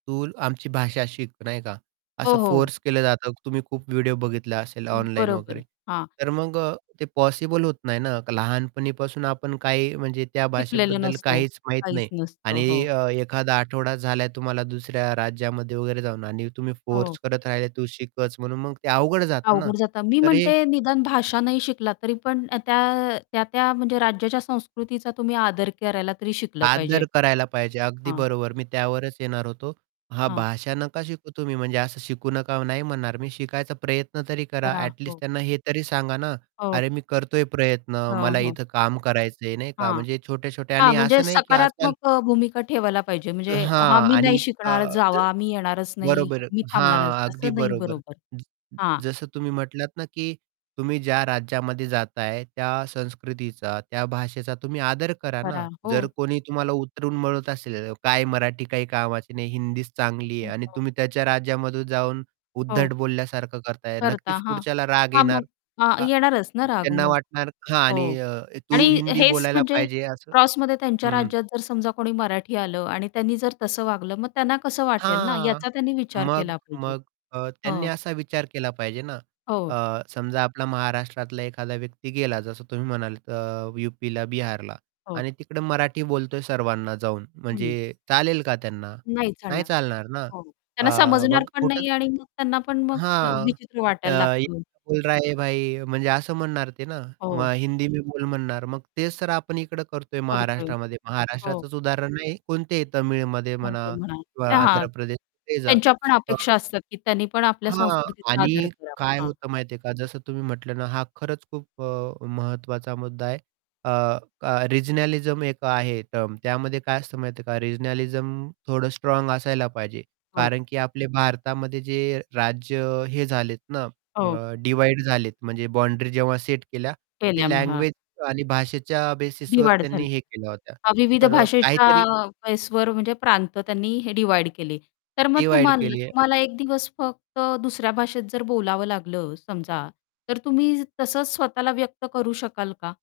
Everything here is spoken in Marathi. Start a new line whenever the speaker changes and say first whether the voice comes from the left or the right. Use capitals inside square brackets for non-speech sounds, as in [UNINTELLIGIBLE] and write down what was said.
right: तूल आमची भाषा शिक नाही का
left: हो,
right: असं
left: हो.
right: फोर्स केलं जातं तुम्ही खूप व्हिडिओ बघितला असेल ऑनलाइन
left: बरोबर.
right: वगैरे.
left: हां.
right: तर मग अ, ते पॉसिबल होत नाही ना लहानपणीपासून आपण काही म्हणजे त्या
left: शिकलेलो
right: भाषेबद्दल
left: नसतो,
right: काहीच माहीत
left: काहीच
right: नाही
left: नसतं.
right: आणि
left: हो.
right: अ, एखादा आठवडा झालाय तुम्हाला दुसऱ्या राज्यामध्ये वगैरे जाऊन आणि तुम्ही
left: हो.
right: फोर्स करत राहिले तू शिकच म्हणून मग ते अवघड जातं ना.
left: अवघड जातं. मी
right: तर हे
left: म्हणते निदान भाषा नाही शिकला तरी पण त्या, अ, त्या-त्या म्हणजे राज्याच्या संस्कृतीचा तुम्ही आदर करायला तरी शिकलं पाहिजे.
right: आदर करायला पाहिजे, अगदी
left: हां.
right: बरोबर. मी त्यावरच येणार होतो. हां,
left: हां.
right: भाषा नका शिकू तुम्ही म्हणजे असं शिकू नका नाही म्हणणार. मी शिकायचा प्रयत्न तरी करा
left: करा.
right: ॲटलिस्ट
left: हो.
right: त्यांना हे तरी सांगा ना.
left: ओक
right: अरे, मी करतोय प्रयत्न
left: हां,
right: मला
left: हो.
right: इथं काम करायचंय नाही का
left: हां.
right: म्हणजे छोटे-छोटे
left: हां
right: आणि
left: म्हणजे
right: असं नाही की आजकाल
left: सकारात्मक अ, भूमिका ठेवायला पाहिजे. म्हणजे हा
right: हां,
left: मी नाही
right: आणि अ,
left: शिकणार,
right: ज
left: जावा मी येणारच नाही,
right: बरोबर.
left: मी थांबणारच.
right: हां, अगदी
left: असं नाही
right: बरोबर.
left: बरोबर.
right: ज
left: हां.
right: जसं तुम्ही म्हटलात ना, की तुम्ही ज्या राज्यामध्ये जाताय त्या संस्कृतीचा, त्या भाषेचा तुम्ही आदर करा ना,
left: करा,
right: जर
left: हो.
right: कोणी तुम्हाला उतरून म्हणत असेल, काय मराठी काही कामाची नाही, हिंदीच चांगली आहे आणि
left: [UNINTELLIGIBLE]
right: तुम्ही त्याच्या राज्यामध्ये जाऊन उद्धट
left: हो.
right: बोलल्यासारखं करताय.
left: करता,
right: नक्कीच
left: हां.
right: पुढच्याला राग
left: हां मग
right: येणार.
left: हां,
right: अ,
left: येणारच ना, राग
right: त्यांना
left: मग.
right: वाटणार हां,
left: हो
right: आणि अ,
left: आणि
right: "तू हिंदी
left: हेच
right: बोलायला
left: म्हणजे
right: पाहिजे" असं
left: क्रॉसमध्ये त्यांच्या
right: हं.
left: राज्यात जर समजा कोणी मराठी आलं आणि त्यांनी जर तसं वागलं? मग त्यांना कसं वाटेल ना,
right: हां,
left: याचा त्यांनी विचार
right: मग
left: केला पाहिजे.
right: मग अ, त्यांनी
left: हो.
right: असा विचार केला पाहिजे ना,
left: हो.
right: अ, समजा आपला महाराष्ट्रातला एखादा व्यक्ती गेला. जसं तुम्ही म्हणालात अ, यूपीला, बिहारला
left: हो.
right: आणि तिकडे मराठी बोलतोय सर्वांना जाऊन,
left: हं.
right: म्हणजे चालेल का त्यांना?
left: नाही
right: नाही
left: चालणार,
right: चालणार ना,
left: हो. त्यांना
right: अ,
left: समजणार
right: मग
left: पण
right: कुठं
left: नाही आणि मग त्यांना पण मग
right: हां.
left: विचित्र
right: अ,
left: वाटायला
right: ये
left: लागतं.
right: क्या बोल रहा भाई म्हणजे असं म्हणणार ते ना,
left: हो.
right: किंवा हिंदी मैं बोल म्हणणार. मग तेच तर आपण इकडं करतोय
left: करतोय.
right: महाराष्ट्रामध्ये.
left: हो.
right: महाराष्ट्राचंच उदाहरण नाही कोणतेही तमिळमध्ये
left: [UNINTELLIGIBLE]
right: म्हणा
left: म्हणा.
right: किंवा
left: तर हां.
right: आंध्रप्रदेश कुठेही जा
left: त्यांच्यापण
right: अ
left: अपेक्षा असतात की त्यांनीपण आपल्या
right: हां,
left: संस्कृतीचा आदर
right: आणि
left: करावा.
right: काय
left: हां.
right: होतं माहिती आहे का? जसं तुम्ही म्हटलं ना, हां, खरंच खूप अ, महत्त्वाचा मुद्दा आहे. अ, क रिजनलिझम एक आहे टर्म. त्यामध्ये काय असतं माहिती आहे का रिजनलिझम थोडं स्ट्राँग असायला पाहिजे.
left: हो.
right: कारण की आपले भारतामध्ये जे राज्य अ, हे झालेत ना
left: हो.
right: अ, डिव्हाईड झालेत म्हणजे बाउंडरी जेव्हा सेट केल्या.
left: केल्या
right: ते
left: मग. हां.
right: लँग्वेज आणि भाषेच्या बेसिसवर
left: डिव्हाईड
right: त्यांनी
left: झाले.
right: हे केल्या होत्या.
left: अ, विविध
right: तर अ,
left: भाषेच्या
right: काहीतरी
left: बेसवर म्हणजे प्रांत त्यांनी हे डिव्हाईड केले तर मग
right: डिव्हाईड
left: तुम्हा
right: केली आहे.
left: तुम्हाला 1 दिवस फक्त दुसऱ्या भाषेत जर बोलावं लागलं समजा, तर तुम्ही तसंच स्वतःला व्यक्त करू शकाल का?